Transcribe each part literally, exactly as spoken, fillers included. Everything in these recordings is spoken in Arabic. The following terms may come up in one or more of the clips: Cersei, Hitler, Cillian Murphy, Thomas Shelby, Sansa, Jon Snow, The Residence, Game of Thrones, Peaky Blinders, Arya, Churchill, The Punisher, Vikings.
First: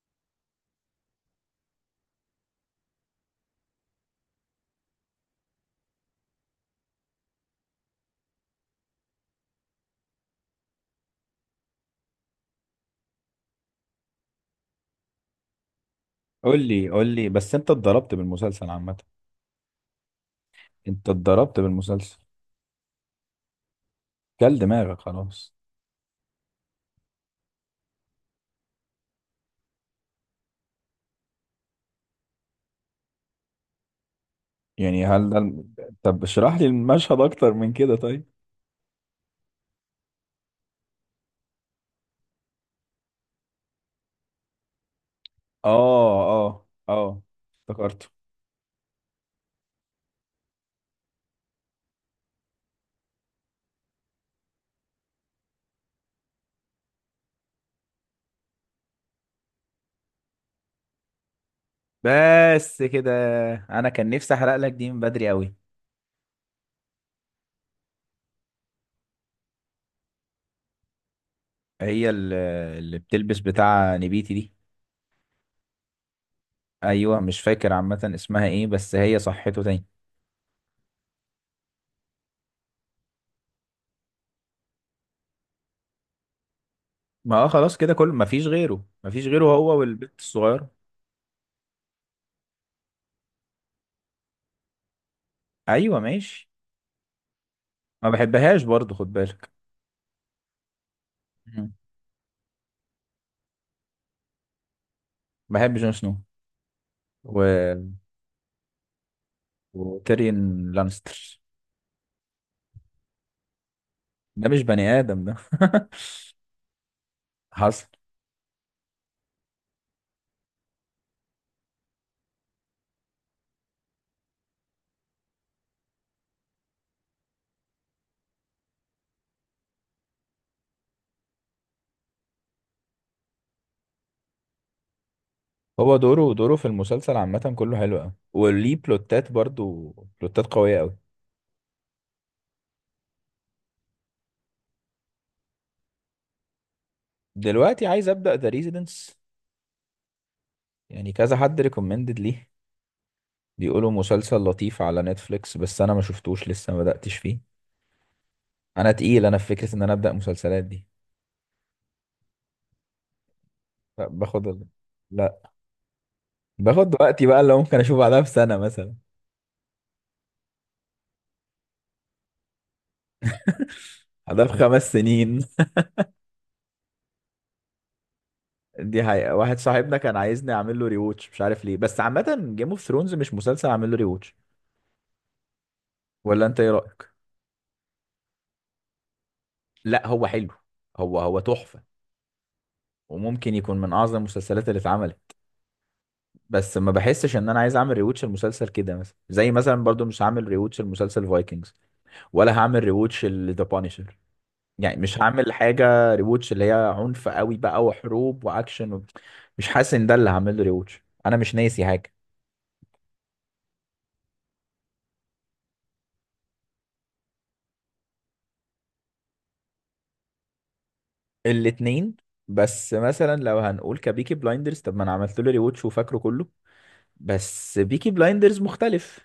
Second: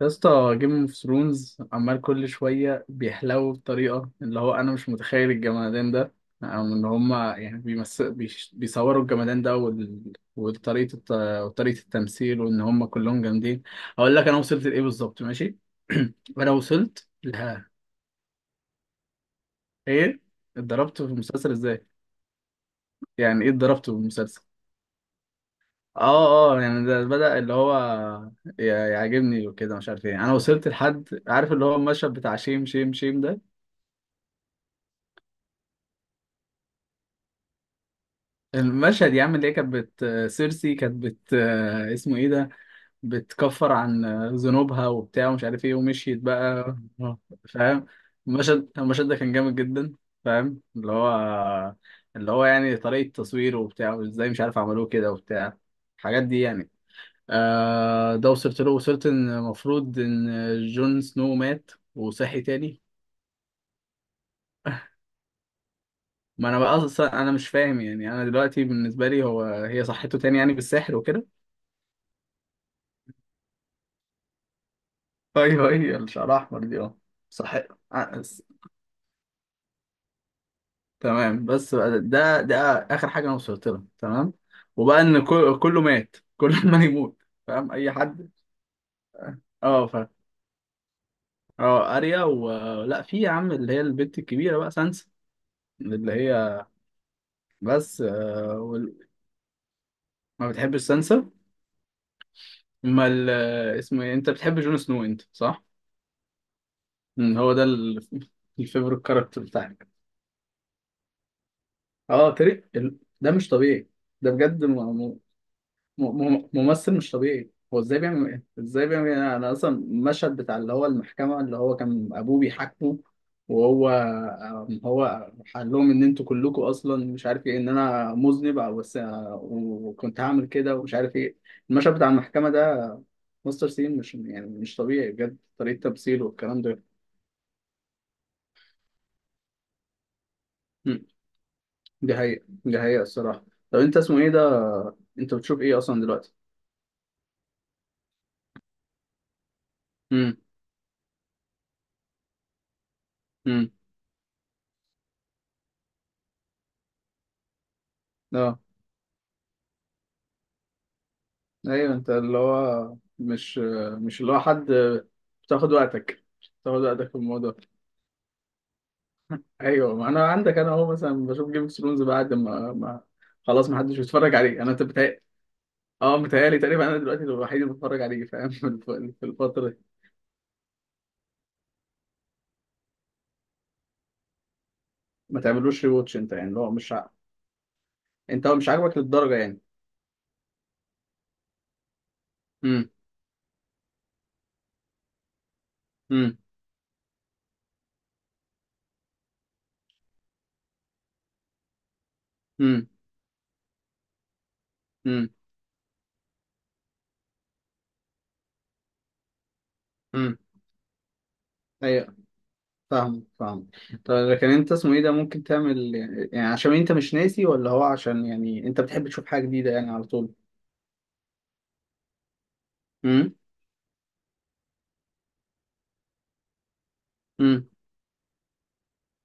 يا اسطى جيم اوف ثرونز عمال كل شويه بيحلو بطريقه اللي هو، انا مش متخيل الجمدان ده او ان هما يعني بيمس... بيش... بيصوروا الجمدان ده وال... وطريقه الت... وطريقه التمثيل وان هما كلهم جامدين. هقول لك انا وصلت لايه بالظبط، ماشي؟ انا قول لي قول وصلت لي بس انت لها. اتضربت بالمسلسل عامة. ايه اتضربت انت في المسلسل اتضربت ازاي؟ بالمسلسل. يعني ايه اتضربت في المسلسل؟ كل دماغك خلاص. اه اه، يعني ده بدأ اللي هو ي- يعجبني وكده، مش عارف ايه. انا وصلت لحد، عارف اللي هو المشهد بتاع شيم شيم شيم ده؟ يعني هل ده الم- طب اشرح لي المشهد اكتر من كده طيب. المشهد يا عم اللي هي كانت بت، سيرسي كانت بت، اسمه ايه ده، بتكفر عن ذنوبها وبتاع ومش عارف ايه، ومشيت اه، اه، بقى. اه، فاهم؟ افتكرته. المشهد المشهد ده كان جامد جدا. فاهم؟ اللي هو، اللي هو يعني طريقة تصويره وبتاع، وازاي مش عارف عملوه كده وبتاع، الحاجات دي يعني. آه، ده وصلت له. وصلت ان المفروض ان جون سنو مات وصحي تاني. بس كده. انا كان نفسي احرق لك دي من بدري قوي. ما انا بقى اصلا انا مش فاهم، يعني انا دلوقتي بالنسبة لي هو، هي صحته تاني يعني بالسحر وكده؟ هي ال- اللي بتلبس بتاع نبيتي دي؟ ايوه، هي الشعر احمر دي، اه. ايوه، مش صح. فاكر عامة ع- س- اسمها ايه، بس هي صحته تاني؟ تمام. بس بقى ده ده اخر حاجه انا وصلت لها، تمام. وبقى ان كل- كله مات، كل ما يموت. ما اه، فاهم خلاص اي كده، كل ما حد؟ فيش غيره ما فيش غيره، هو اه فاهم. والبنت الصغيرة. اه، اريا و، لا في يا عم اللي هي البنت الكبيره بقى، سانسا. ايوه اللي ماشي. هي، بس ما آه، بحبهاش برضه، وال... خد بالك. ما بتحبش سانسا؟ ما ال... اسمه ايه، انت بتحب جون سنو انت، صح؟ بحب جون سنو مم، هو ده و... ال... الفيفوريت كاركتر بتاعك. وتيريون لانستر. اه تري ال... ده مش طبيعي، ده ده مش بجد. بني آدم ده م- م- ممثل مش طبيعي. هو حصل. ازاي بيعمل ايه، ازاي بيعمل ايه؟ انا اصلا المشهد بتاع اللي هو المحكمه، اللي هو كان ابوه بيحاكمه، وهو هو قال لهم ان انتوا كلكم اصلا مش عارف ايه، ان انا مذنب او بس آه، وكنت هعمل كده ومش عارف ايه. المشهد بتاع المحكمه ده، مستر سين، مش يعني مش طبيعي بجد طريقه هو تمثيله دوره دوره والكلام في ده. المسلسل عامة كله حلو قوي وليه بلوتات برضو، بلوتات قوية قوي. م، دي حقيقه، دي حقيقه الصراحه. طب انت اسمه ايه ده، انت بتشوف ايه اصلا دلوقتي؟ دلوقتي عايز أبدأ ذا ريزيدنس. امم يعني كذا حد ريكومندد ليه. امم بيقولوا مسلسل لطيف على نتفليكس، بس أنا ما شفتوش لسه، ما بدأتش فيه. اه. أنا تقيل، أنا في فكرة إن أنا أبدأ مسلسلات دي. ايوه، انت اللي هو مش، لا، مش اللي هو باخد ال... حد لا بتاخد وقتك، بتاخد باخد وقتك في وقتي بقى اللي الموضوع. ممكن أشوف بعدها بسنة مثلا. ايوه، ما انا عندك، انا اهو مثلا بشوف جيم اوف ثرونز بعد ما, ما خلاص ما حدش بيتفرج بعدها عليه. انا، انت بخمس بتهيأ سنين. اه، متهيألي تقريبا انا دلوقتي الوحيد اللي بتفرج عليه، فاهم؟ في الف- دي في حقيقة، واحد الفتره دي. صاحبنا كان عايزني اعمل له ريوتش مش عارف ليه، بس عامة جيم اوف ثرونز مش مسلسل اعمل له ريوتش. ما تعملوش ري واتش انت، ولا يعني انت اللي ايه هو مش ع... رأيك؟ انت هو مش عاجبك للدرجه يعني؟ لا، هو حلو. هو هو تحفة. امم وممكن يكون من اعظم المسلسلات اللي اتعملت. امم بس ما بحسش ان انا عايز اعمل ريوتش المسلسل كده، مثلا زي مثلا برضو مش هعمل ريوتش المسلسل فايكنجز. ولا هعمل ريوتش ذا بانشر. يعني مش امم هعمل حاجة ريوتش اللي هي عنف قوي بقى وحروب واكشن و... مش حاسس ان ده اللي امم هعمل له ريوتش، انا مش ناسي حاجة. فاهم فاهم. طيب لكن انت اسمه ايه ده، ممكن تعمل يعني، عشان انت مش ناسي، ولا هو عشان يعني انت بتحب تشوف حاجه جديده يعني على طول؟ الاتنين. بس امم مثلا لو هنقول كبيكي بلايندرز طب ما انا عملت له ريوتش وفاكره كله. امم بس بيكي بلايندرز مختلف.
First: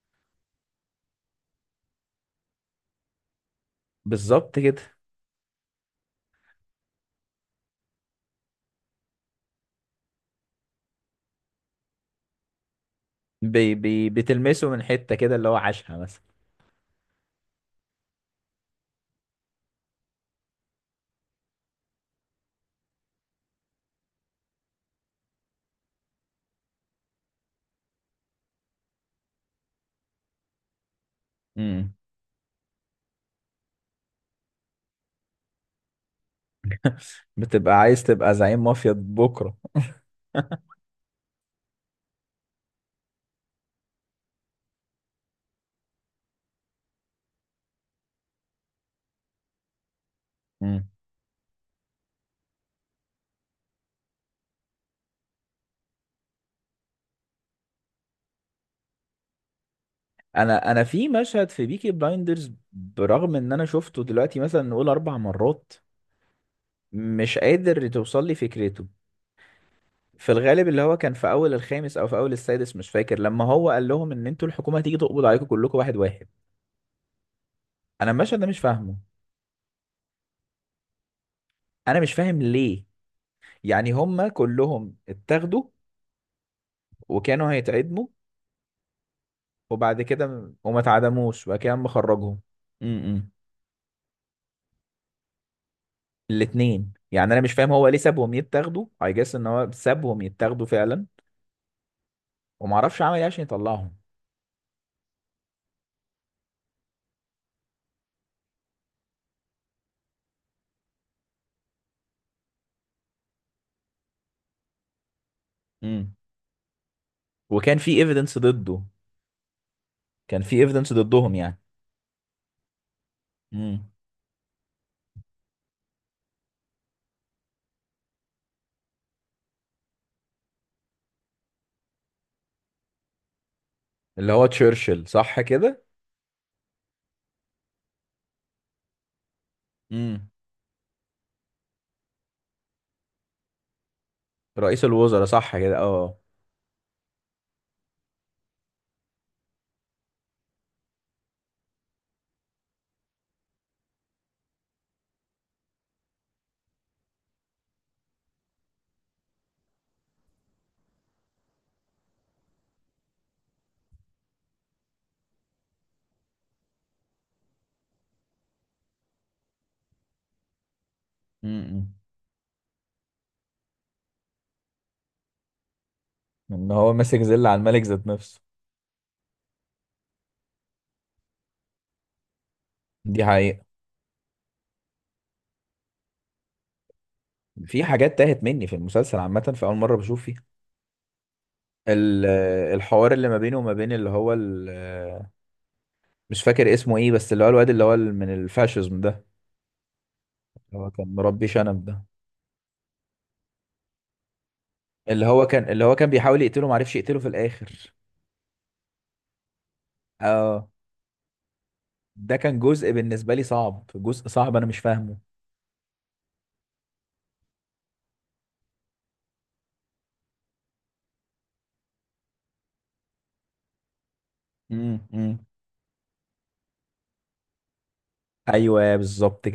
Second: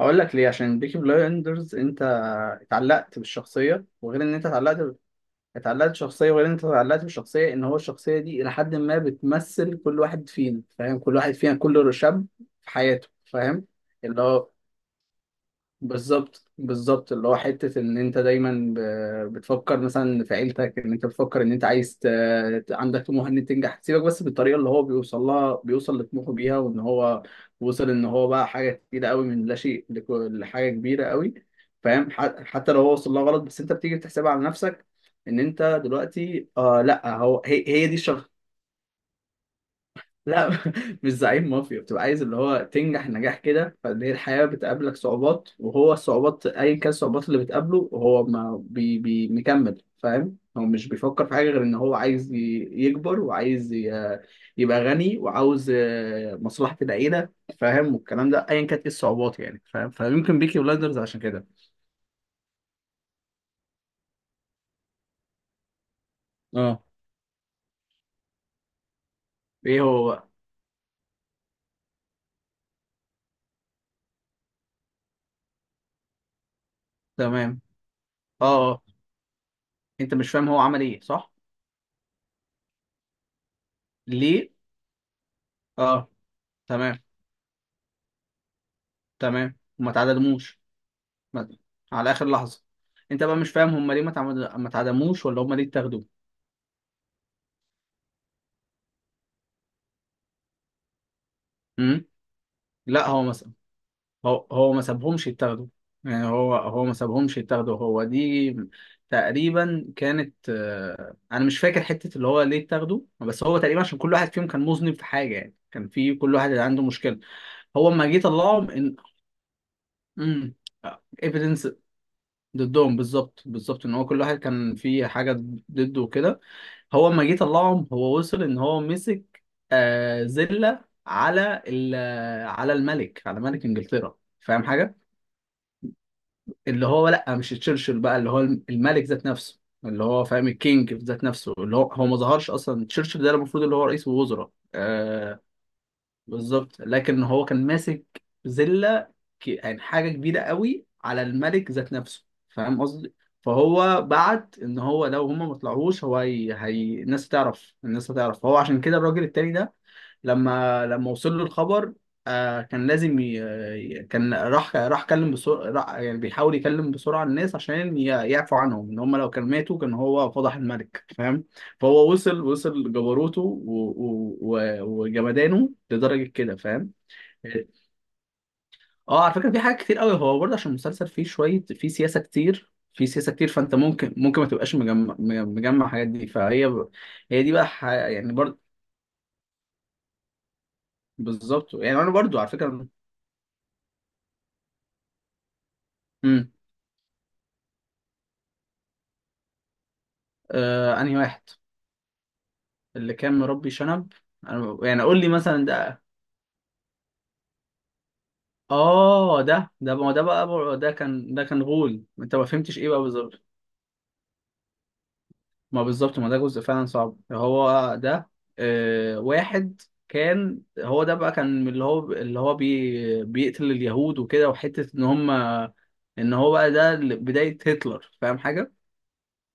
هقول لك ليه، عشان بيكي بلايندرز انت اتعلقت بالشخصيه، وغير ان انت بالظبط كده. اتعلقت، اتعلقت بالشخصيه، وغير ان انت اتعلقت بالشخصيه، ان هو الشخصيه دي الى حد ما بتمثل كل واحد فينا. فاهم؟ كل واحد فينا، كل شاب في حياته. فاهم؟ بي بي اللي هو، بتلمسه من حتة كده اللي هو عاشها مثلا. بالظبط بالظبط، اللي هو حتة إن أنت دايما ب- بتفكر مثلا في عيلتك، إن أنت بتفكر إن أنت عايز ت... ت- عندك طموح إن أنت تنجح، سيبك بس بالطريقة اللي هو بيوصل لها، بيوصل لطموحه بيها، وإن هو وصل إن هو بقى حاجة كتيرة قوي، من لا شيء لك- لحاجة كبيرة قوي. امم. فاهم؟ ح- حتى لو هو وصل لها غلط، بس أنت بتيجي بتحسبها على نفسك. إن أنت دلوقتي، آه لأ، هو هي, بتبقى هي دي. عايز تبقى زعيم مافيا بكرة. لا، مش زعيم مافيا، بتبقى عايز اللي هو تنجح نجاح كده. فان هي الحياة بتقابلك صعوبات، وهو الصعوبات ايا كان الصعوبات اللي بتقابله، هو ما بي بي مكمل. فاهم؟ هو امم. مش بيفكر في حاجة غير ان هو عايز ي- يكبر، وعايز ي- يبقى غني، وعاوز آه، مصلحة العيلة. فاهم؟ والكلام ده ايا كانت ايه الصعوبات يعني. فاهم؟ فيمكن بيكي انا انا بلايندرز في عشان كده. مشهد في بيكي بلايندرز، برغم ان انا شفته دلوقتي مثلا نقول اربع مرات، اه، مش قادر توصل لي فكرته. ايه هو بقى؟ في الغالب اللي هو كان في اول الخامس او في اول السادس مش فاكر، لما هو قال لهم ان انتوا الحكومه هتيجي تقبض عليكم كلكم واحد واحد. تمام. انا المشهد ده اه مش آه. فاهمه. انت مش فاهم هو عمل ايه، صح؟ انا مش فاهم ليه. يعني هما ليه، كلهم اتاخدوا اه، تمام. وكانوا هيتعدموا تمام، وما وبعد كده م- تعادلوش، وما اتعدموش مثلا، وبعد كده قام على اخر مخرجهم. لحظه. انت امم. بقى مش فاهم هم ليه ما تعمد- ما اتعدموش، ولا هم ليه اتاخدوا؟ الاتنين، يعني انا مش فاهم هو ليه سابهم يتاخدوا، اي جاس ان هو سابهم يتاخدوا فعلا امم، ومعرفش لا عمل هو ايه عشان مثلا، يطلعهم. هو هو ما سابهمش يتاخدوا، يعني هو هو ما سابهمش يتاخدوا. هو دي تقريبا كانت، آه، انا مش فاكر حته اللي هو ليه اتاخدوا، بس هو تقريبا عشان كل واحد فيهم كان مذنب في حاجه يعني، كان امم. في كل واحد عنده مشكله. وكان هو في اما جه ايفيدنس طلعهم ضده. ان، كان امم، في ايفيدنس ضدهم يعني. evidence ضدهم. بالظبط بالظبط، امم. ان هو كل واحد كان في حاجه ضده وكده. هو لما جه طلعهم، هو وصل ان هو مسك آه زله على ال- على الملك، على ملك انجلترا، اللي هو فاهم حاجه؟ تشرشل صح كده؟ اللي هو لا، مش تشرشل بقى، اللي هو الملك ذات نفسه، اللي هو فاهم، الكينج ذات نفسه. اللي هو هو ما ظهرش اصلا تشرشل ده، المفروض اللي هو رئيس الوزراء. رئيس الوزراء صح كده، اه. بالظبط، لكن هو كان ماسك زلة، ك- يعني حاجة كبيرة قوي على الملك ذات نفسه، فاهم قصدي؟ فهو بعت ان هو لو هما ما طلعوش، هو هي... هي... الناس هتعرف، الناس هتعرف. فهو عشان كده الراجل التاني ده، لما لما وصل له الخبر، آه، كان لازم ي... ي- كان راح راح كلم بسرعة، يعني بيحاول يكلم بسرعة الناس عشان ي... يعفوا عنهم، ان هم لو كان ماتوا كان هو فضح الملك. فاهم؟ امم. فهو وصل، وصل جبروته و... و... و... وجمدانه لدرجة كده، ان فاهم؟ هو ماسك زل على الملك ذات نفسه. اه، على فكرة في حاجات كتير قوي هو برضه، عشان المسلسل فيه شوية فيه سياسة كتير، في دي سياسة كتير، حقيقة. فانت ممكن ممكن ما تبقاش مجمع، مجمع الحاجات دي. فهي ب... هي دي بقى في ح... حاجات يعني تاهت برضه، مني في المسلسل عامة في أول مرة بشوف فيها. بالظبط يعني، انا ال- برضه على فكرة. الحوار اللي ما بينه وما بين اللي هو ال- مش مم. فاكر اسمه ايه، بس اللي هو الواد اللي هو ال- من الفاشيزم ده. اللي هو آه، كان انهي واحد؟ مربي شنب ده. اللي كان مربي شنب؟ أنا يعني قول اللي لي هو مثلا كان اللي هو ده. كان بيحاول يقتله، ما عرفش يقتله في الآخر. اه، ده ده ما ده بقى اه، بقى- ده كان ده كان غول، انت ده ما كان فهمتش ايه جزء بقى بالنسبة لي بالظبط؟ صعب، جزء صعب أنا مش فاهمه. ما بالظبط، ما ده جزء فعلا صعب، هو ده. آه، واحد كان هو ده بقى، كان اللي هو، اللي هو بي بيقتل اليهود وكده، وحتة امم، ان هم، امم. ان هو بقى ده بداية هتلر، فاهم حاجة؟ أيوه بالظبط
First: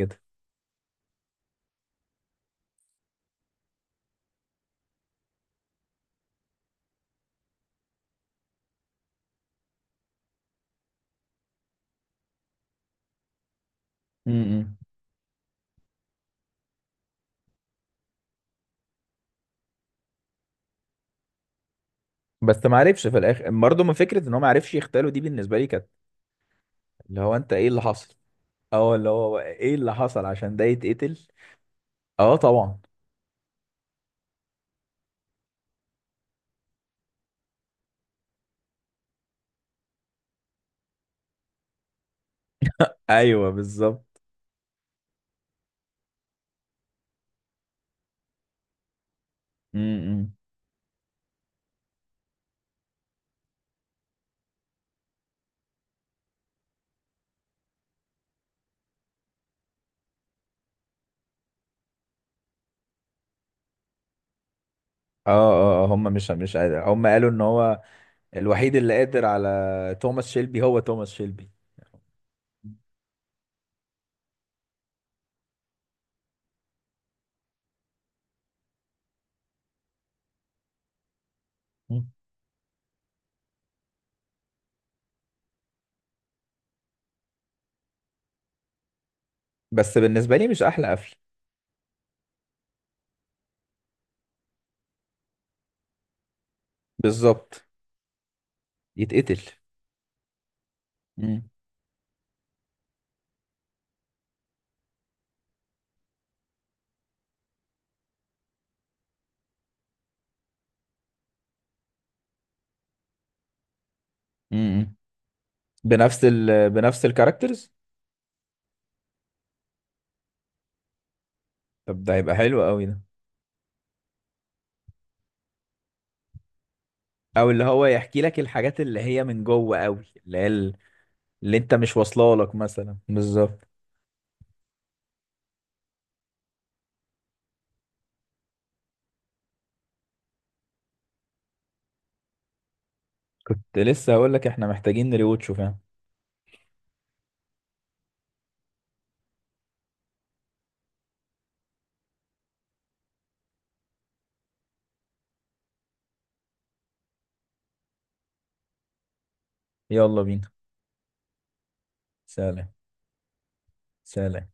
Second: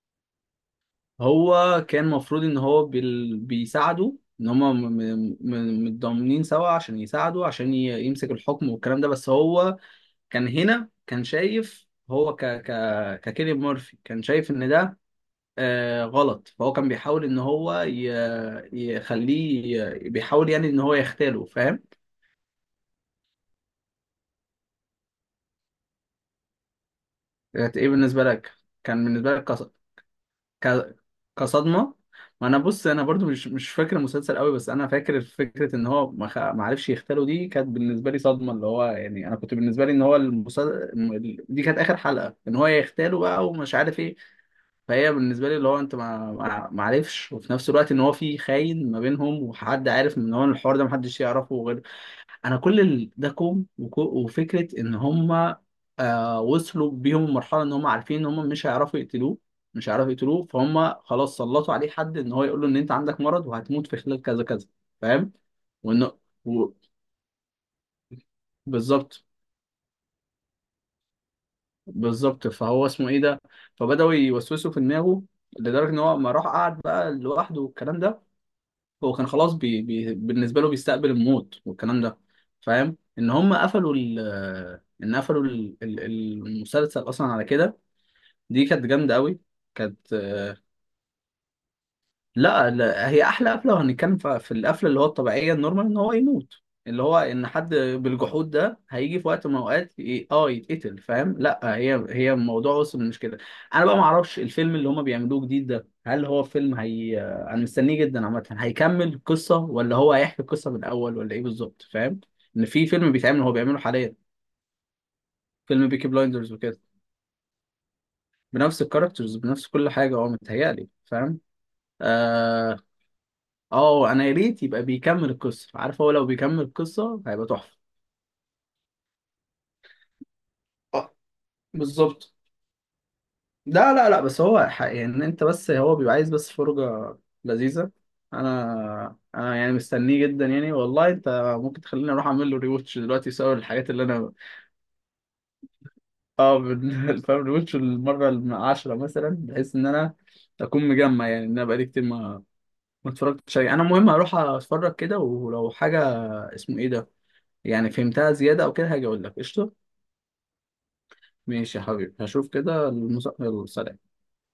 هو كان المفروض ان هو بال... بيساعده، ان هما م... م... م- متضامنين سوا عشان يساعده، عشان ي... يمسك الحكم والكلام ده. بس هو كان هنا كان شايف، هو ك... ك... ككيليان مورفي كان شايف كده. ان ده آه غلط. فهو كان بيحاول ان هو ي... يخليه ي... بيحاول يعني ان هو يختاله، فاهم؟ بس ما عرفش في الاخر برضه ما فكره ان هو ما عرفش يغتاله، دي بالنسبه لي كانت اللي هو انت ايه كانت اللي ايه حصل. بالنسبة لك؟ اه، كان اللي بالنسبة هو لك ايه اللي حصل عشان ده ك... يتقتل. كصدمه. اه ما انا طبعا. بص، انا برضو مش مش فاكر المسلسل قوي، بس انا فاكر فكره ان هو ما خ- ما عرفش يغتاله، دي كانت بالنسبه لي صدمه. اللي هو يعني انا كنت بالنسبه لي ان هو المسلسل دي كانت اخر حلقه ان هو يغتاله بقى، ايوه ومش عارف ايه. بالظبط. فهي بالنسبه لي اللي هو، انت ما ما ما عرفش، وفي نفس الوقت ان هو في خاين ما بينهم، وحد عارف امم. ان هو الحوار ده محدش يعرفه غير، انا كل ال- ده كوم، وك- وفكره ان هم آه وصلوا بيهم المرحله ان هم عارفين ان هم مش هيعرفوا يقتلوه، مش هيعرفوا يقتلوه. فهم خلاص سلطوا عليه حد، ان هو يقول له ان انت عندك مرض وهتموت في خلال كذا كذا. اه، فاهم؟ اه، آه، هم وانه مش مش و... قادر، هم قالوا ان هو الوحيد اللي قادر بالظبط على توماس شيلبي هو توماس شيلبي. بالظبط. فهو اسمه ايه ده، فبداوا يوسوسوا في دماغه لدرجه ان هو، ما راح قعد بقى لوحده والكلام ده. هو كان خلاص بي بي بالنسبه له بيستقبل الموت والكلام مم. ده. فاهم؟ ان هم قفلوا ال، ان قفلوا ال- ال- المسلسل اصلا على كده. دي كانت جامده قوي. بس كانت، بالنسبه لي مش احلى قفل. لا لا، هي احلى قفله. لو هنتكلم ف- في القفله اللي هو الطبيعيه النورمال، ان هو يموت، اللي هو ان بالظبط. حد بالجحود ده هيجي في يتقتل. وقت من الاوقات ي- اه يتقتل، فاهم؟ مم. لا، هي هي الموضوع وصل مش كده. انا بقى ما اعرفش الفيلم اللي هما بيعملوه جديد ده، هل هو فيلم، هي انا مستنيه جدا عامه، هيكمل قصه، ولا هو هيحكي القصه من الاول، ولا ايه بالظبط، فاهم؟ ان في فيلم بيتعمل، هو بيعمله حاليا، مم. فيلم بيكي بنفس بلايندرز ال وكده، بنفس الكاركترز. بنفس الكاركترز، بنفس كل حاجه، هو متهيألي، فاهم؟ طب ده هيبقى حلو آه، قوي ده. اه انا يا ريت يبقى بيكمل القصه، عارف؟ هو لو بيكمل القصه هيبقى او اللي تحفه. هو يحكي لك الحاجات اللي هي من جوه قوي اللي هي آه، اللي انت مش بالظبط. واصله لك مثلا، بالظبط. لا لا لا، بس هو ح- يعني إن انت، بس هو بيبقى عايز بس فرجة لذيذة. انا انا يعني مستنيه جدا يعني والله، انت ممكن تخليني اروح اعمل له ريوتش دلوقتي بسبب كنت الحاجات اللي لسه انا، هقول لك احنا محتاجين نريوتشو، فاهم. اه، بن- فاهم؟ ريوتش المرة العاشرة مثلا، بحيث ان انا اكون مجمع، يعني ان انا بقالي كتير ما ما اتفرجتش عليه. انا المهم هروح اتفرج كده، ولو حاجة اسمه ايه ده، يعني فهمتها زيادة او كده هاجي اقول لك، قشطة؟ يلا بينا. ماشي يا حبيبي، هشوف سلام. كده. المسا... السلام. سلام.